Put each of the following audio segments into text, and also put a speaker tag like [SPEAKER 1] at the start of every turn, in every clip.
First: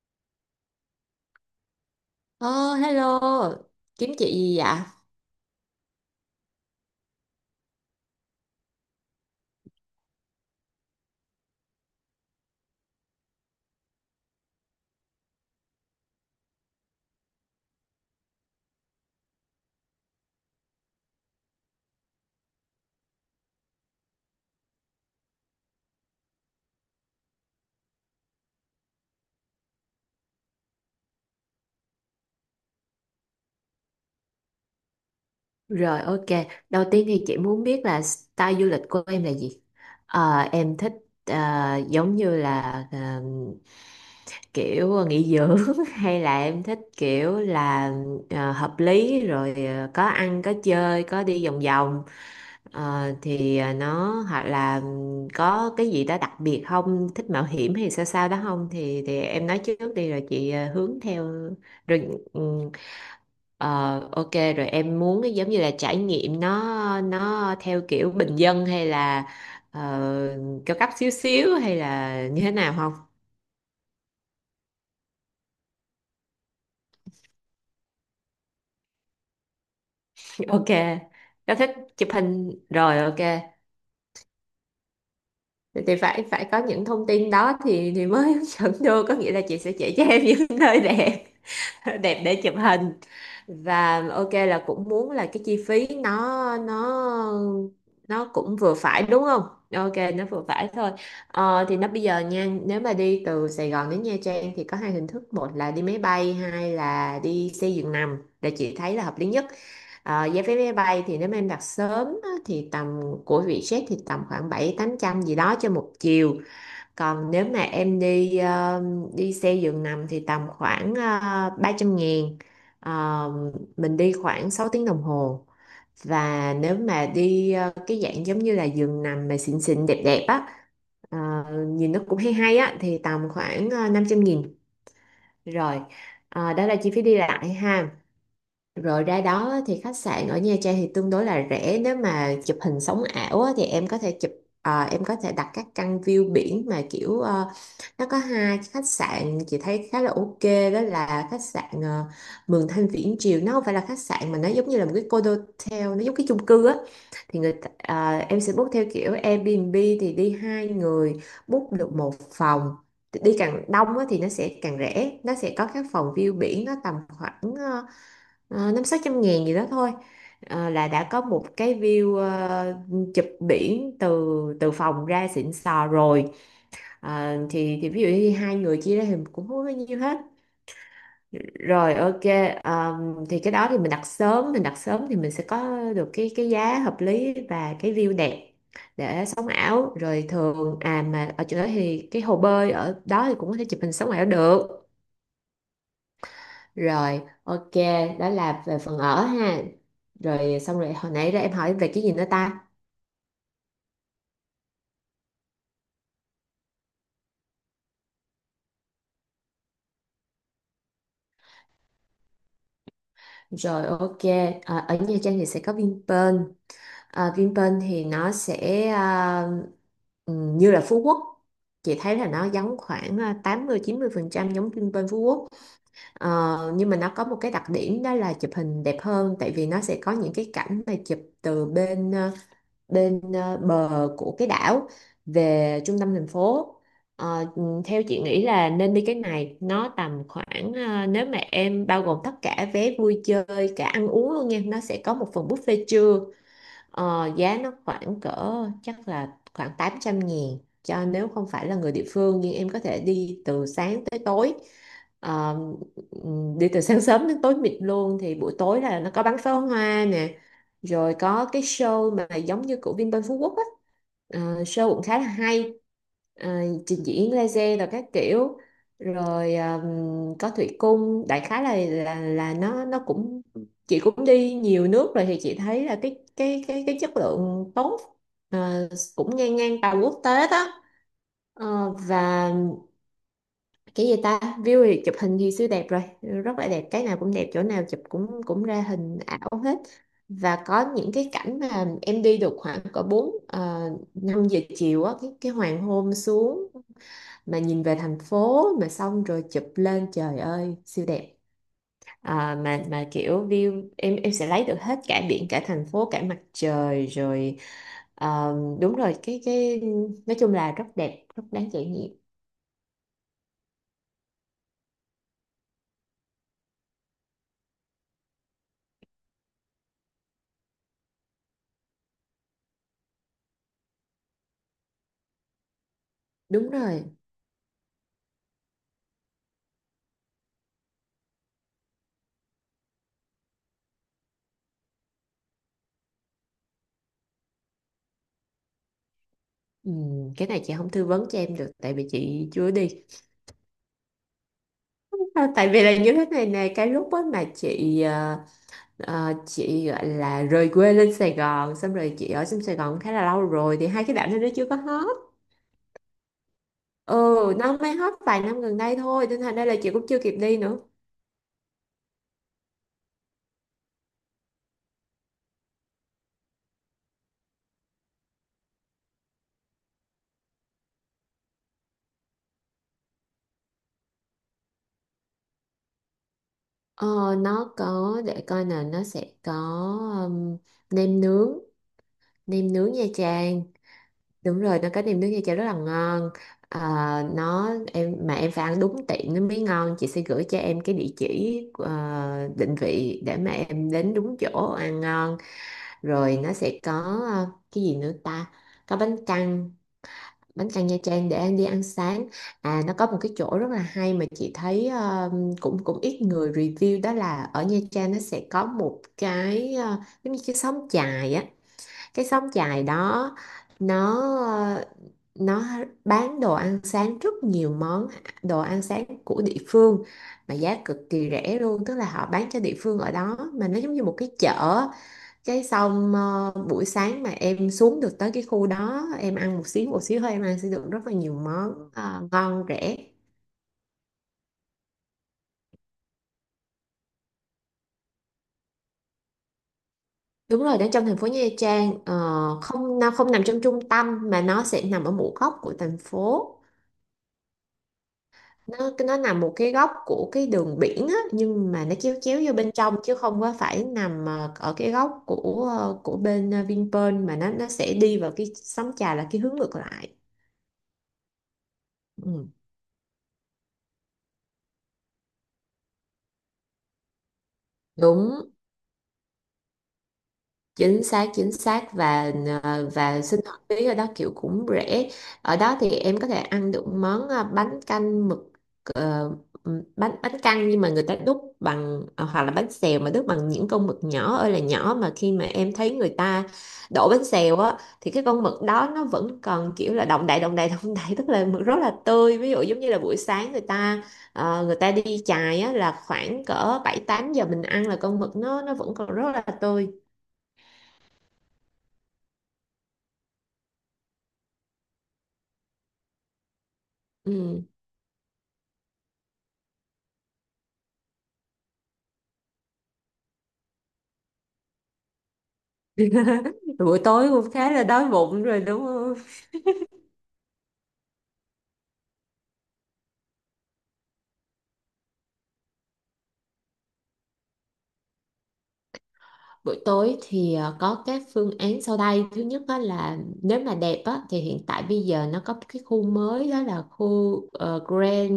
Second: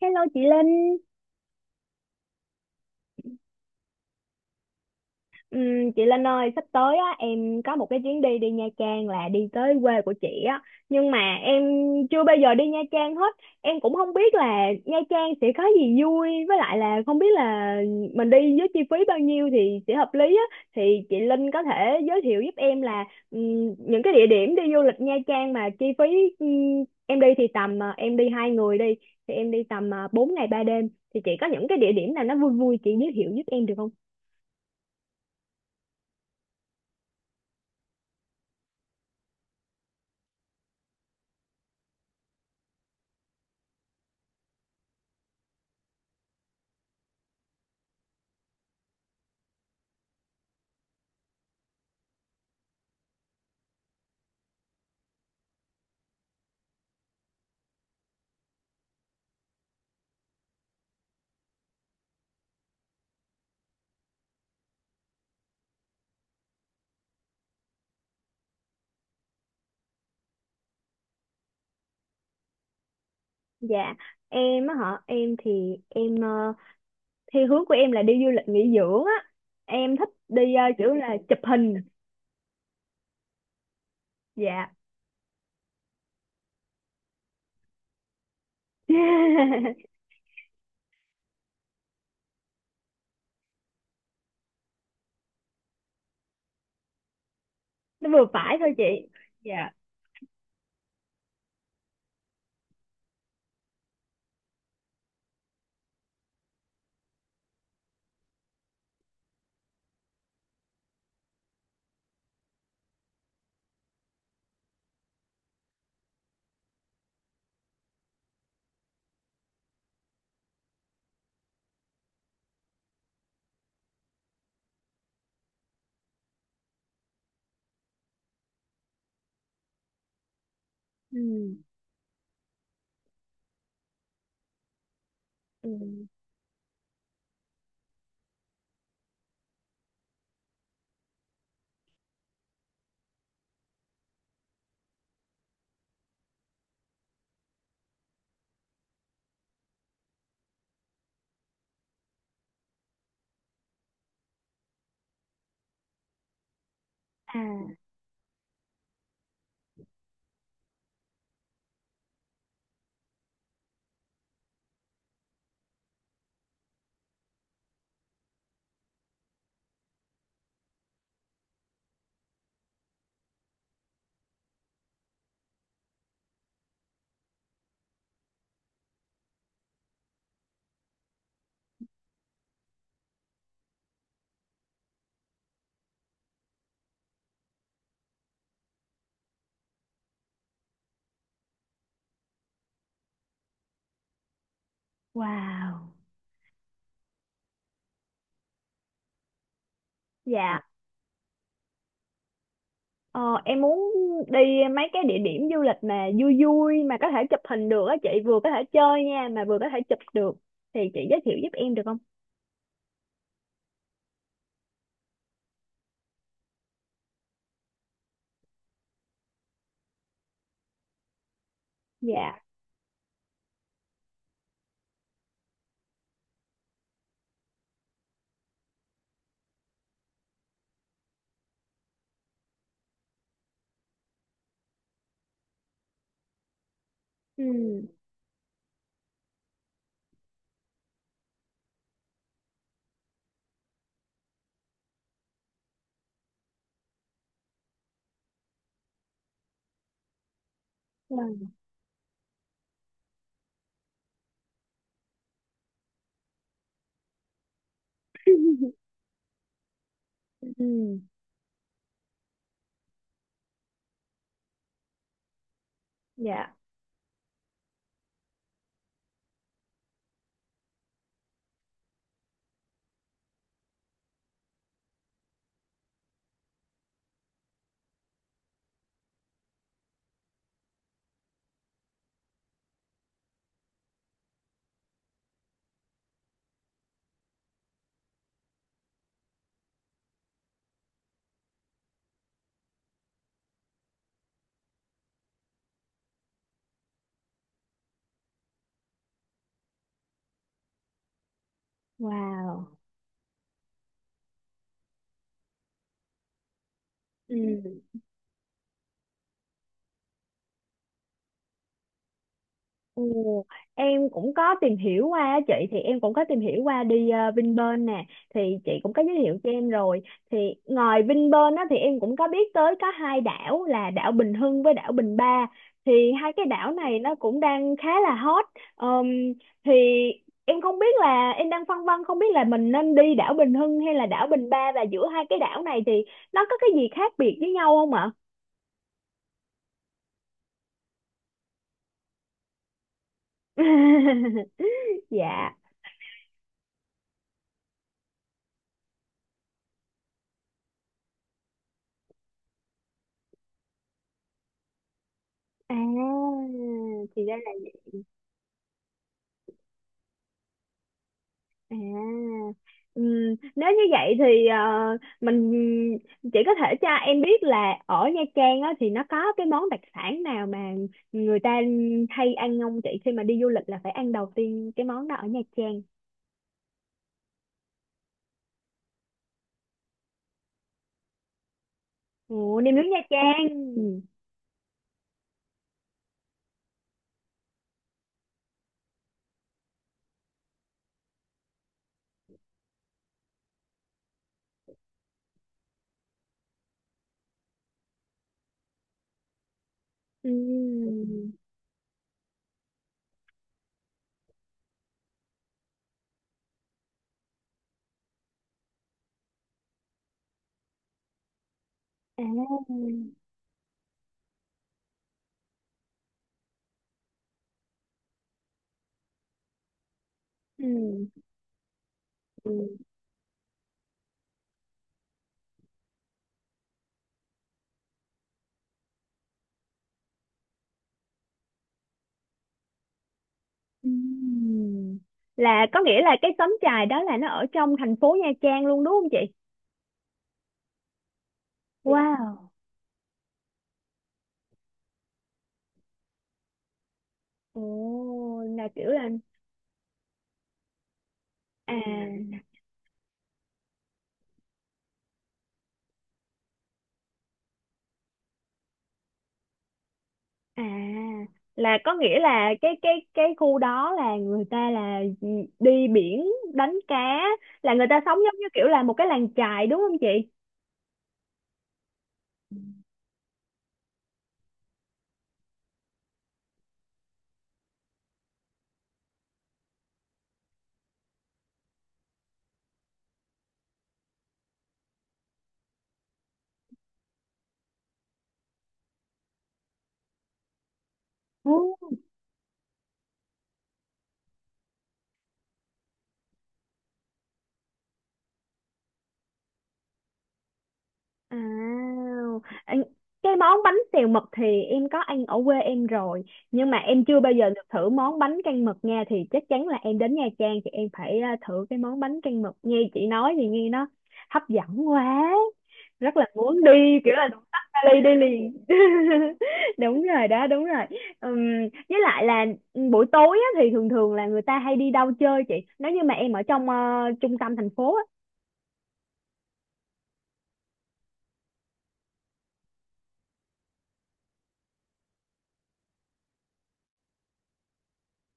[SPEAKER 1] Hello chị Linh.
[SPEAKER 2] Ờ, Hello, kiếm chị gì vậy?
[SPEAKER 1] Chị Linh ơi, sắp tới á, em có một cái chuyến đi đi Nha Trang, là đi tới quê của chị á. Nhưng mà em chưa bao giờ đi Nha Trang hết. Em cũng không biết là Nha Trang sẽ có gì vui. Với lại là không biết là mình đi với chi phí bao nhiêu thì sẽ hợp lý á. Thì chị Linh có thể giới thiệu giúp em là những cái địa điểm đi du lịch Nha Trang mà chi phí em đi thì tầm, em đi hai người đi. Thì em đi tầm 4 ngày 3 đêm. Thì chị có những cái địa điểm nào nó vui vui chị giới thiệu giúp em được không?
[SPEAKER 2] Rồi, ok, đầu tiên thì chị muốn biết là style du lịch của em là gì? Em thích ờ, giống như là ờ, kiểu nghỉ dưỡng hay là em thích kiểu là hợp lý rồi, có ăn có chơi có đi vòng vòng. Nó hoặc là có cái gì đó đặc biệt, không thích mạo hiểm hay sao sao đó không thì em nói trước đi rồi chị hướng theo. Rồi, ừ, ờ, ok, rồi em muốn cái giống như là trải nghiệm, nó theo kiểu bình dân hay là ờ, cao cấp xíu xíu hay là như thế nào không?
[SPEAKER 1] Dạ, em á hả? Em thì em ờ, theo hướng của em là đi du lịch nghỉ dưỡng á. Em thích đi
[SPEAKER 2] Ok,
[SPEAKER 1] kiểu là chụp
[SPEAKER 2] nó thích
[SPEAKER 1] hình.
[SPEAKER 2] chụp hình rồi, ok.
[SPEAKER 1] Dạ.
[SPEAKER 2] Thì phải phải có những thông tin đó thì mới hướng dẫn được, có nghĩa là chị sẽ chỉ cho em những nơi đẹp đẹp để chụp hình. Và ok, là cũng muốn là cái chi phí nó nó
[SPEAKER 1] Nó
[SPEAKER 2] nó
[SPEAKER 1] vừa phải
[SPEAKER 2] cũng
[SPEAKER 1] thôi
[SPEAKER 2] vừa phải
[SPEAKER 1] chị.
[SPEAKER 2] đúng không?
[SPEAKER 1] Dạ.
[SPEAKER 2] Ok, nó vừa phải thôi. Thì nó bây giờ nha, nếu mà đi từ Sài Gòn đến Nha Trang thì có hai hình thức, một là đi máy bay, hai là đi xe giường nằm, để chị thấy là hợp lý nhất. Ờ, giá vé máy bay thì nếu mà em đặt sớm á, thì tầm của Vietjet thì tầm khoảng bảy tám trăm gì đó cho một chiều. Còn nếu mà em đi đi xe giường nằm thì tầm khoảng 300 ngàn. Ờ, mình đi khoảng 6 tiếng đồng hồ. Và nếu mà đi cái dạng giống như là giường nằm mà xịn xịn đẹp đẹp á, ờ,
[SPEAKER 1] Ừ.
[SPEAKER 2] nhìn nó cũng hay hay á, thì tầm khoảng 500 nghìn.
[SPEAKER 1] Ừ.
[SPEAKER 2] Rồi, đó là chi phí đi lại ha. Rồi ra đó thì khách sạn ở Nha Trang thì tương đối là rẻ, nếu mà chụp hình sống ảo á, thì em có thể em có thể đặt các căn view biển mà kiểu, ờ, nó có hai khách sạn chị thấy khá là ok, đó là khách sạn Mường Thanh Viễn Triều, nó không phải là khách sạn mà nó giống như là một cái condotel, nó giống cái chung cư á,
[SPEAKER 1] À,
[SPEAKER 2] à, em sẽ book theo kiểu Airbnb thì đi hai người book được một phòng, đi càng đông á, thì nó sẽ càng rẻ, nó sẽ có các phòng view biển nó tầm khoảng 500-600 ngàn gì đó thôi. Ờ, là đã có một cái view, chụp biển từ từ phòng ra xịn sò rồi. Ờ, thì ví dụ như hai người chia ra thì cũng không có bao nhiêu hết, rồi ok. Thì cái đó thì mình đặt sớm thì mình sẽ có được cái giá hợp lý và cái view đẹp để sống ảo rồi. Thường à, mà ở chỗ đó thì cái hồ bơi ở đó thì cũng có thể chụp hình sống ảo được.
[SPEAKER 1] wow.
[SPEAKER 2] Rồi, ok, đó là về phần ở ha. Rồi
[SPEAKER 1] Dạ.
[SPEAKER 2] xong rồi, hồi nãy ra em hỏi về cái gì nữa ta?
[SPEAKER 1] Ờ, em muốn đi mấy cái địa điểm du lịch mà vui vui mà có thể chụp hình được á chị, vừa có thể chơi nha mà vừa có thể chụp được. Thì chị giới thiệu giúp em được không?
[SPEAKER 2] Rồi, ok, ở Nha Trang thì sẽ có Vinpearl. Ờ, Vinpearl thì nó sẽ như là Phú Quốc. Chị thấy là
[SPEAKER 1] Dạ.
[SPEAKER 2] nó giống khoảng 80-90% giống Vinpearl Phú Quốc. Ờ, nhưng mà nó có một cái đặc điểm đó là chụp hình đẹp hơn, tại vì nó sẽ có những cái cảnh mà chụp từ bờ của cái đảo về trung tâm thành phố.
[SPEAKER 1] Ừ.
[SPEAKER 2] Ờ, ừ, theo chị nghĩ là nên đi cái này, nó tầm khoảng, nếu mà em bao gồm tất cả vé vui chơi cả ăn uống luôn nha, nó sẽ có một phần buffet trưa. Ờ, giá nó khoảng cỡ, chắc là khoảng 800 nghìn, cho nếu không
[SPEAKER 1] Vâng.
[SPEAKER 2] phải là người địa phương, nhưng em có thể đi từ sáng tới tối. Ờ, đi từ sáng sớm đến tối mịt luôn, thì buổi tối là nó có bắn pháo hoa nè,
[SPEAKER 1] Ừ.
[SPEAKER 2] rồi có cái show mà giống như của Vinpearl Phú Quốc á. Ờ, show cũng khá là hay, ờ,
[SPEAKER 1] Dạ.
[SPEAKER 2] trình diễn laser rồi các kiểu, rồi có thủy cung, đại khái là là nó cũng, chị cũng đi nhiều nước rồi thì chị thấy là cái chất lượng tốt, ờ, cũng ngang ngang tầm quốc tế đó. Ờ, và cái gì ta, view thì chụp hình thì siêu đẹp rồi, rất là đẹp, cái nào cũng đẹp, chỗ nào chụp cũng cũng ra hình ảo hết. Và có những cái cảnh mà em đi được khoảng cỡ 4 5 giờ chiều á, cái hoàng hôn xuống mà nhìn về thành phố, mà xong rồi chụp lên, trời ơi siêu đẹp. À,
[SPEAKER 1] Wow.
[SPEAKER 2] mà kiểu view em sẽ lấy được hết cả biển cả thành phố cả mặt trời rồi,
[SPEAKER 1] Ừ.
[SPEAKER 2] ờ, đúng rồi. Cái Nói chung là rất đẹp, rất đáng trải nghiệm.
[SPEAKER 1] Ồ, em cũng có tìm hiểu qua á chị, thì em cũng có tìm hiểu qua đi Vinpearl nè, thì chị cũng có giới thiệu cho em rồi. Thì ngoài Vinpearl á, thì em cũng có biết tới có hai đảo là đảo Bình Hưng với đảo Bình Ba. Thì hai cái
[SPEAKER 2] Đúng
[SPEAKER 1] đảo này
[SPEAKER 2] rồi,
[SPEAKER 1] nó cũng đang khá là hot. Ờm, thì em không biết là em đang phân vân không biết là mình nên đi đảo Bình Hưng hay là đảo Bình Ba, và giữa hai cái đảo này thì nó có cái gì khác biệt với nhau không ạ?
[SPEAKER 2] ừ, cái này chị không tư vấn cho em được, tại vì chị chưa đi. À,
[SPEAKER 1] Dạ.
[SPEAKER 2] tại vì là như thế này nè, cái lúc á mà chị chị gọi là rời quê lên Sài Gòn, xong rồi chị ở trong Sài Gòn khá là lâu rồi, thì hai cái đảo này nó chưa có hết.
[SPEAKER 1] À,
[SPEAKER 2] Ừ,
[SPEAKER 1] thì ra là.
[SPEAKER 2] nó mới hết vài năm gần đây thôi, nên thành ra là chị cũng chưa kịp đi nữa.
[SPEAKER 1] À, ừm, nếu như vậy thì mình chỉ có thể cho em biết là ở Nha Trang á, thì nó có cái món đặc sản nào mà người ta hay ăn không chị, khi mà đi du lịch là phải ăn đầu tiên cái món đó ở Nha Trang.
[SPEAKER 2] Ờ, nó có, để coi nè, nó sẽ có um, nem nướng,
[SPEAKER 1] Ồ,
[SPEAKER 2] nem
[SPEAKER 1] nem nướng
[SPEAKER 2] nướng
[SPEAKER 1] Nha
[SPEAKER 2] Nha
[SPEAKER 1] Trang.
[SPEAKER 2] Trang,
[SPEAKER 1] Ừ.
[SPEAKER 2] đúng rồi, nó có nem nướng Nha Trang rất là ngon. Ờ, em mà em phải ăn đúng tiệm nó mới ngon, chị sẽ gửi cho em cái địa chỉ, ờ, định vị để mà em đến đúng chỗ ăn ngon. Rồi nó sẽ có, cái gì nữa ta, có bánh căn, bánh căn Nha Trang
[SPEAKER 1] Ừm.
[SPEAKER 2] để em đi ăn sáng. À, nó có một cái chỗ rất là hay mà chị thấy, ờ, cũng cũng ít người review, đó là ở Nha Trang nó sẽ có một cái, giống như cái xóm chài á. Cái xóm
[SPEAKER 1] À.
[SPEAKER 2] chài đó nó, ờ, nó bán đồ ăn sáng rất nhiều món, đồ ăn sáng của địa phương mà giá cực
[SPEAKER 1] Ừm.
[SPEAKER 2] kỳ rẻ luôn, tức là họ bán cho
[SPEAKER 1] Ừm.
[SPEAKER 2] địa phương ở đó mà nó giống như một cái chợ. Cái xong, buổi sáng mà em xuống được tới cái khu đó, em ăn một xíu thôi, em ăn sẽ được rất là nhiều món, ngon rẻ.
[SPEAKER 1] Ừm. Là có nghĩa là cái xóm chài đó là nó ở trong thành phố Nha Trang luôn đúng không chị?
[SPEAKER 2] Đúng rồi, đến trong thành phố Nha Trang, ờ,
[SPEAKER 1] Wow.
[SPEAKER 2] không, nó không nằm trong trung tâm mà nó sẽ nằm ở một góc của thành phố.
[SPEAKER 1] Ồ, là
[SPEAKER 2] nó
[SPEAKER 1] kiểu là
[SPEAKER 2] nó nằm một cái góc của cái đường biển á, nhưng mà nó chéo chéo
[SPEAKER 1] à.
[SPEAKER 2] vô bên trong chứ không có phải nằm ở cái góc của, của bên, Vinpearl, mà nó sẽ đi vào cái sóng trà là cái hướng ngược lại.
[SPEAKER 1] À, là có nghĩa là
[SPEAKER 2] Ừ.
[SPEAKER 1] cái khu đó là người ta là đi biển đánh cá, là người ta sống giống như
[SPEAKER 2] Đúng,
[SPEAKER 1] kiểu là một cái làng chài đúng không chị?
[SPEAKER 2] chính xác, chính xác. Và ờ, và sinh hoạt phí ở đó kiểu cũng rẻ. Ở đó thì em có thể ăn được món, bánh canh mực, ờ, bánh bánh căn, nhưng mà người ta đúc bằng, hoặc là bánh xèo mà đúc bằng những con mực nhỏ ơi là nhỏ, mà khi mà em thấy người ta đổ bánh xèo á, thì cái con mực đó nó vẫn còn kiểu là động đậy động đậy, tức là
[SPEAKER 1] Ừ.
[SPEAKER 2] mực rất là tươi. Ví dụ giống như là buổi sáng người ta, người ta đi chài á, là khoảng cỡ 7-8 giờ mình ăn là con mực nó vẫn còn rất là tươi.
[SPEAKER 1] À, anh- cái món bánh xèo mực thì em có ăn ở quê em rồi, nhưng mà em chưa bao giờ được
[SPEAKER 2] Ừ,
[SPEAKER 1] thử món bánh canh mực nha. Thì chắc chắn là em đến Nha Trang thì em phải à, thử cái món bánh canh mực. Nghe chị nói thì nghe nó hấp dẫn quá, rất là muốn
[SPEAKER 2] buổi
[SPEAKER 1] đi, kiểu là
[SPEAKER 2] tối
[SPEAKER 1] đúng
[SPEAKER 2] cũng
[SPEAKER 1] tắt
[SPEAKER 2] khá là
[SPEAKER 1] vali
[SPEAKER 2] đói
[SPEAKER 1] đi
[SPEAKER 2] bụng
[SPEAKER 1] liền.
[SPEAKER 2] rồi đúng không?
[SPEAKER 1] Đúng rồi đó, đúng rồi. Ừm, với lại là buổi tối á, thì thường thường là người ta hay đi đâu chơi chị, nếu như mà em ở trong trung tâm thành phố á.
[SPEAKER 2] Buổi tối thì, có các phương án sau đây. Thứ nhất á là nếu mà đẹp á, thì hiện tại bây giờ nó có cái khu mới đó là khu, ờ, Grand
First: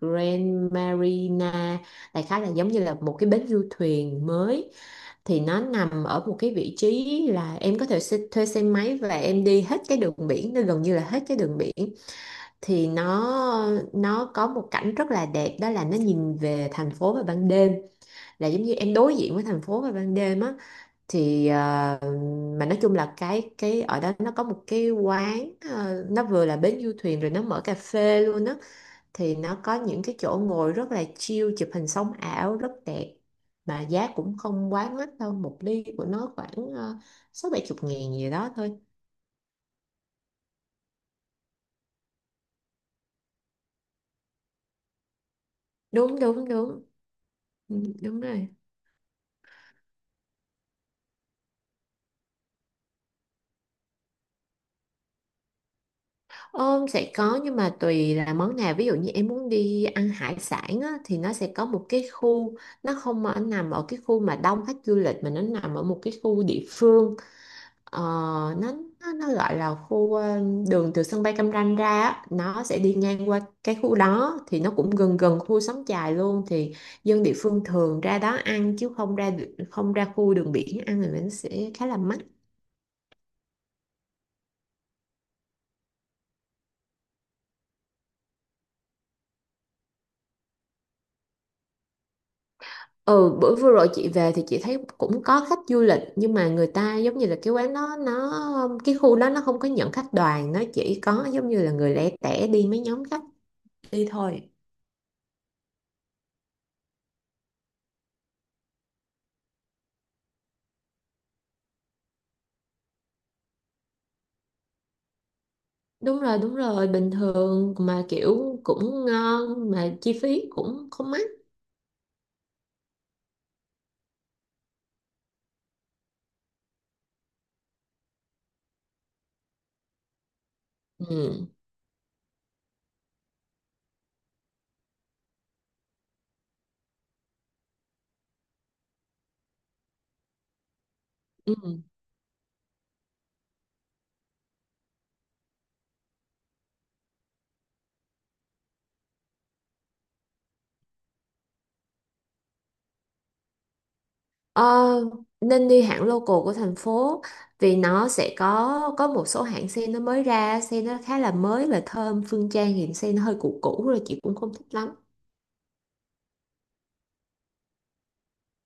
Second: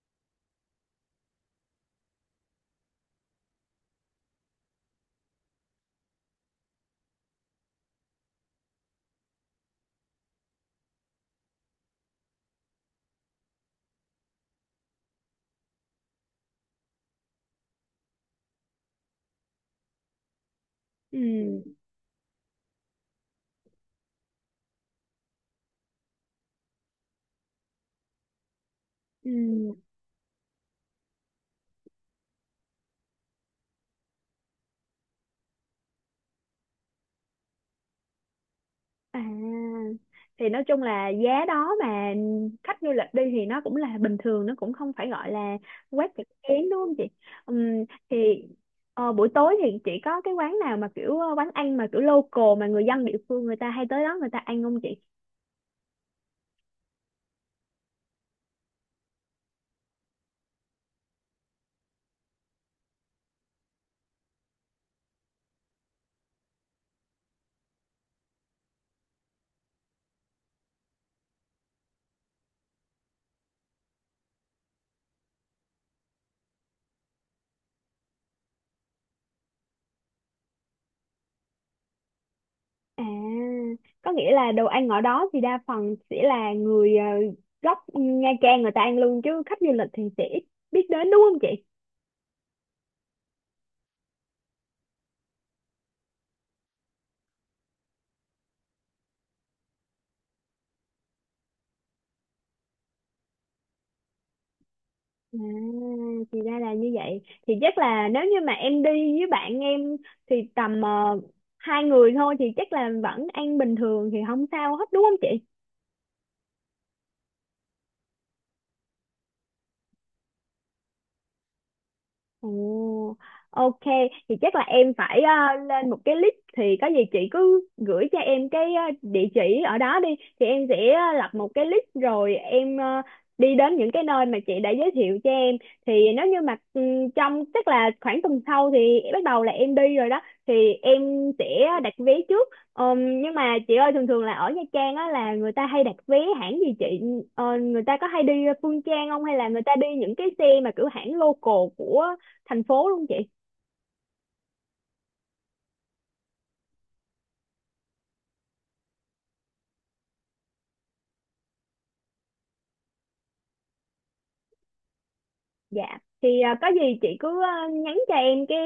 [SPEAKER 2] Grand Marina. Đại khái là giống như là một cái bến du thuyền mới. Thì nó nằm ở một cái vị trí là em có thể xe, thuê xe máy và em đi hết cái đường biển, nó gần như là hết cái đường biển. Thì nó có một cảnh rất là đẹp, đó là nó nhìn về thành phố vào ban đêm, là giống như em đối diện với thành phố vào ban đêm á,
[SPEAKER 1] Ừ.
[SPEAKER 2] thì, ờ, mà nói chung là cái ở đó nó có một cái quán, nó vừa là bến du thuyền rồi nó mở cà phê luôn á, thì nó có
[SPEAKER 1] Ừ.
[SPEAKER 2] những cái chỗ ngồi rất là chill, chụp hình sóng ảo rất đẹp, mà giá cũng không quá mắc đâu, một ly của nó khoảng, 60-70 ngàn gì đó thôi.
[SPEAKER 1] À, thì nói chung là giá đó mà khách du lịch đi thì nó cũng là bình thường, nó cũng không phải gọi là quá
[SPEAKER 2] Đúng
[SPEAKER 1] chặt
[SPEAKER 2] đúng
[SPEAKER 1] chém đúng
[SPEAKER 2] đúng.
[SPEAKER 1] không chị.
[SPEAKER 2] Ừ,
[SPEAKER 1] Ừm,
[SPEAKER 2] đúng
[SPEAKER 1] thì
[SPEAKER 2] rồi.
[SPEAKER 1] buổi tối thì chị có cái quán nào mà kiểu quán ăn mà kiểu local mà người dân địa phương người ta hay tới đó người ta ăn không chị?
[SPEAKER 2] Ôm sẽ có, nhưng mà tùy là món nào, ví dụ như em muốn đi ăn hải sản á, thì nó sẽ có một cái khu, nó không ở nằm ở cái khu mà đông khách du lịch mà nó nằm ở một cái khu địa phương. Ờ, nó, nó gọi là khu, đường từ sân bay Cam Ranh ra á, nó sẽ đi ngang qua cái khu đó, thì nó cũng gần gần khu Xóm Chài luôn, thì dân địa phương thường ra đó ăn chứ không ra, không ra khu đường biển ăn thì nó sẽ khá là mắc.
[SPEAKER 1] À, có nghĩa là đồ ăn ở đó thì đa phần sẽ là người gốc Nha Trang người ta ăn luôn, chứ khách du lịch thì sẽ ít biết đến đúng không chị?
[SPEAKER 2] Ừ, bữa vừa rồi chị về thì chị thấy cũng có khách du lịch, nhưng mà người ta giống như là cái quán đó nó, khu đó nó không có nhận khách đoàn, nó chỉ có giống như là người lẻ tẻ đi mấy nhóm khách đi thôi.
[SPEAKER 1] À, thì ra là như vậy. Thì chắc là nếu như mà em đi với bạn em thì tầm hai người thôi thì chắc là vẫn ăn bình thường thì không sao hết đúng không chị?
[SPEAKER 2] Đúng rồi, bình thường mà kiểu cũng ngon mà chi phí cũng không mắc.
[SPEAKER 1] Ồ, ok, thì chắc là em phải lên một cái list. Thì có gì chị cứ gửi cho em cái địa chỉ ở đó đi, thì em sẽ lập
[SPEAKER 2] Ừ.
[SPEAKER 1] một cái list rồi em đi đến những cái nơi mà chị đã giới thiệu cho em. Thì nếu như mà trong chắc là khoảng tuần sau thì bắt đầu là em đi rồi đó, thì em sẽ
[SPEAKER 2] Ừ.
[SPEAKER 1] đặt vé trước. Nhưng mà chị ơi, thường thường là ở Nha Trang á là người ta hay đặt vé hãng gì chị? Ờ, người ta có hay đi Phương Trang không, hay là người ta đi những cái xe mà kiểu hãng local của thành phố luôn chị?
[SPEAKER 2] Ờ, nên đi hãng local của thành phố, vì nó sẽ có một số hãng sen nó mới ra, sen nó khá là mới và thơm, Phương Trang thì sen nó hơi cũ cũ rồi, chị cũng không thích lắm.
[SPEAKER 1] Dạ, thì à, có gì chị cứ à, nhắn cho em cái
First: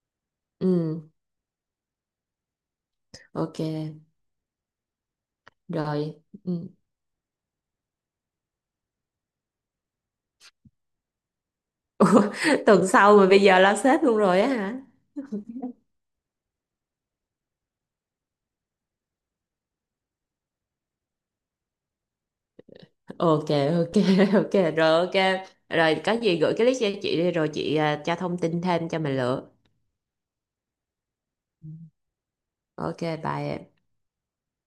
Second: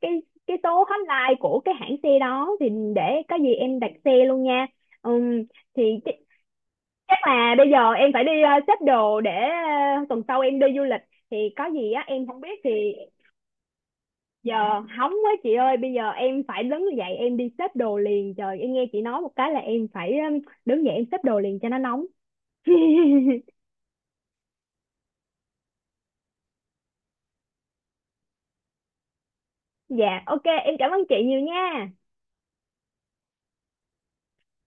[SPEAKER 1] cái cái số
[SPEAKER 2] Ừ.
[SPEAKER 1] hotline của cái hãng xe đó, thì để có gì
[SPEAKER 2] Ok
[SPEAKER 1] em đặt xe luôn nha. Ừm, thì
[SPEAKER 2] rồi, ừ.
[SPEAKER 1] chắc là bây giờ em phải đi à, xếp đồ để à, tuần sau em đi du lịch. Thì có gì á
[SPEAKER 2] Ủa,
[SPEAKER 1] em không biết thì
[SPEAKER 2] tuần sau mà bây giờ lo sếp luôn rồi á
[SPEAKER 1] giờ,
[SPEAKER 2] hả?
[SPEAKER 1] hóng quá chị ơi, bây giờ em phải đứng dậy em đi xếp đồ liền, trời. Em nghe chị nói một cái là em phải ừ, đứng dậy em xếp đồ liền cho nó nóng.
[SPEAKER 2] Ok, ok, ok rồi, ok rồi, có gì gửi cái list cho chị đi, rồi chị, à, cho thông tin thêm cho mình lựa.
[SPEAKER 1] Dạ, ok, em cảm ơn chị nhiều nha.
[SPEAKER 2] Ok, bye em.